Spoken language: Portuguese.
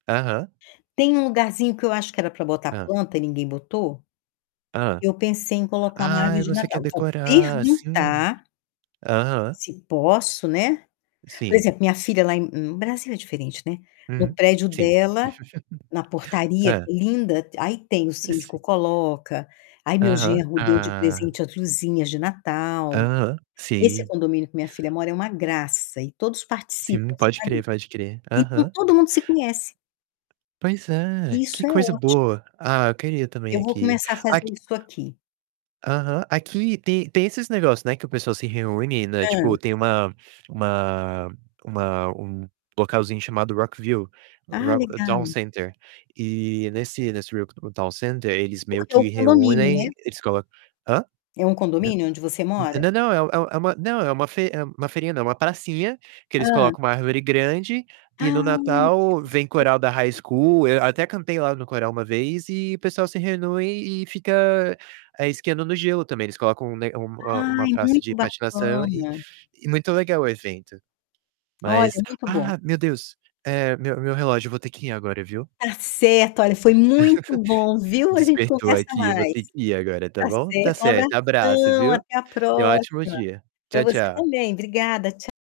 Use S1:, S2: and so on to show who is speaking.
S1: Aham.
S2: Tem um lugarzinho que eu acho que era pra botar
S1: Hã.
S2: planta e ninguém botou.
S1: Hã.
S2: Eu pensei em colocar uma
S1: Ah,
S2: árvore
S1: e
S2: de
S1: você quer
S2: Natal. Vou
S1: decorar, sim.
S2: perguntar
S1: Aham.
S2: se posso, né. Por
S1: Sim.
S2: exemplo, minha filha lá em Brasil é diferente, né. No
S1: Hum.
S2: prédio
S1: Sim,
S2: dela, na portaria,
S1: Hã.
S2: linda. Aí tem o síndico
S1: Esse
S2: coloca. Aí, meu
S1: Aham.
S2: genro deu de
S1: Ah.
S2: presente as luzinhas de Natal.
S1: Aham.
S2: Esse
S1: Sim.
S2: condomínio que minha filha mora é uma graça e todos participam,
S1: Sim, pode
S2: sabe?
S1: crer, pode crer.
S2: Então
S1: Aham.
S2: todo mundo se conhece.
S1: Pois é,
S2: Isso
S1: que
S2: é
S1: coisa
S2: óti
S1: boa. Ah, eu queria também
S2: Eu vou
S1: aqui.
S2: começar a fazer
S1: Aqui
S2: isso aqui.
S1: Aham. Aqui tem tem esses negócio, né, que o pessoal se reúne, né,
S2: Hã.
S1: tipo tem uma uma uma um localzinho chamado Rockville,
S2: Ah,
S1: Rock Dow
S2: legal.
S1: Center, e nesse nesse Rock Dow Center, eles meio
S2: Porque é o
S1: que
S2: condomínio,
S1: reúnem
S2: né.
S1: eles colocam Hã?
S2: É um
S1: Nã
S2: condomínio onde você mora?
S1: nã nã não, é um é uma não, é uma fe é uma feirinha não, é uma pracinha que eles
S2: Hã.
S1: colocam uma árvore grande e no
S2: Ai,
S1: Natal
S2: tipo os
S1: vem coral da High
S2: fe
S1: School. Eu até cantei lá no coral uma vez e o pessoal se reúne e fica, ah, esquiando no gelo também. Eles colocam um ne um, hã, uma
S2: Ai,
S1: praça
S2: muito
S1: de patinação e
S2: bacana.
S1: e muito legal o evento.
S2: Olha,
S1: Mas
S2: muito bom.
S1: Ah! Meu Deus, eh, meu meu relógio. Eu vou ter que ir agora, viu?
S2: Tá certo! Olha, foi muito bom, viu. A gente
S1: Despertou
S2: conversa
S1: aqui, eu vou
S2: mais.
S1: ter que ir agora, tá
S2: Tá
S1: bom? Tá
S2: certo, um
S1: certo, abraço,
S2: abração
S1: viu?
S2: até a
S1: Tenha um ótimo
S2: próxima!
S1: dia.
S2: Pra
S1: Tchau,
S2: você
S1: tchau.
S2: também. Obrigada, tcha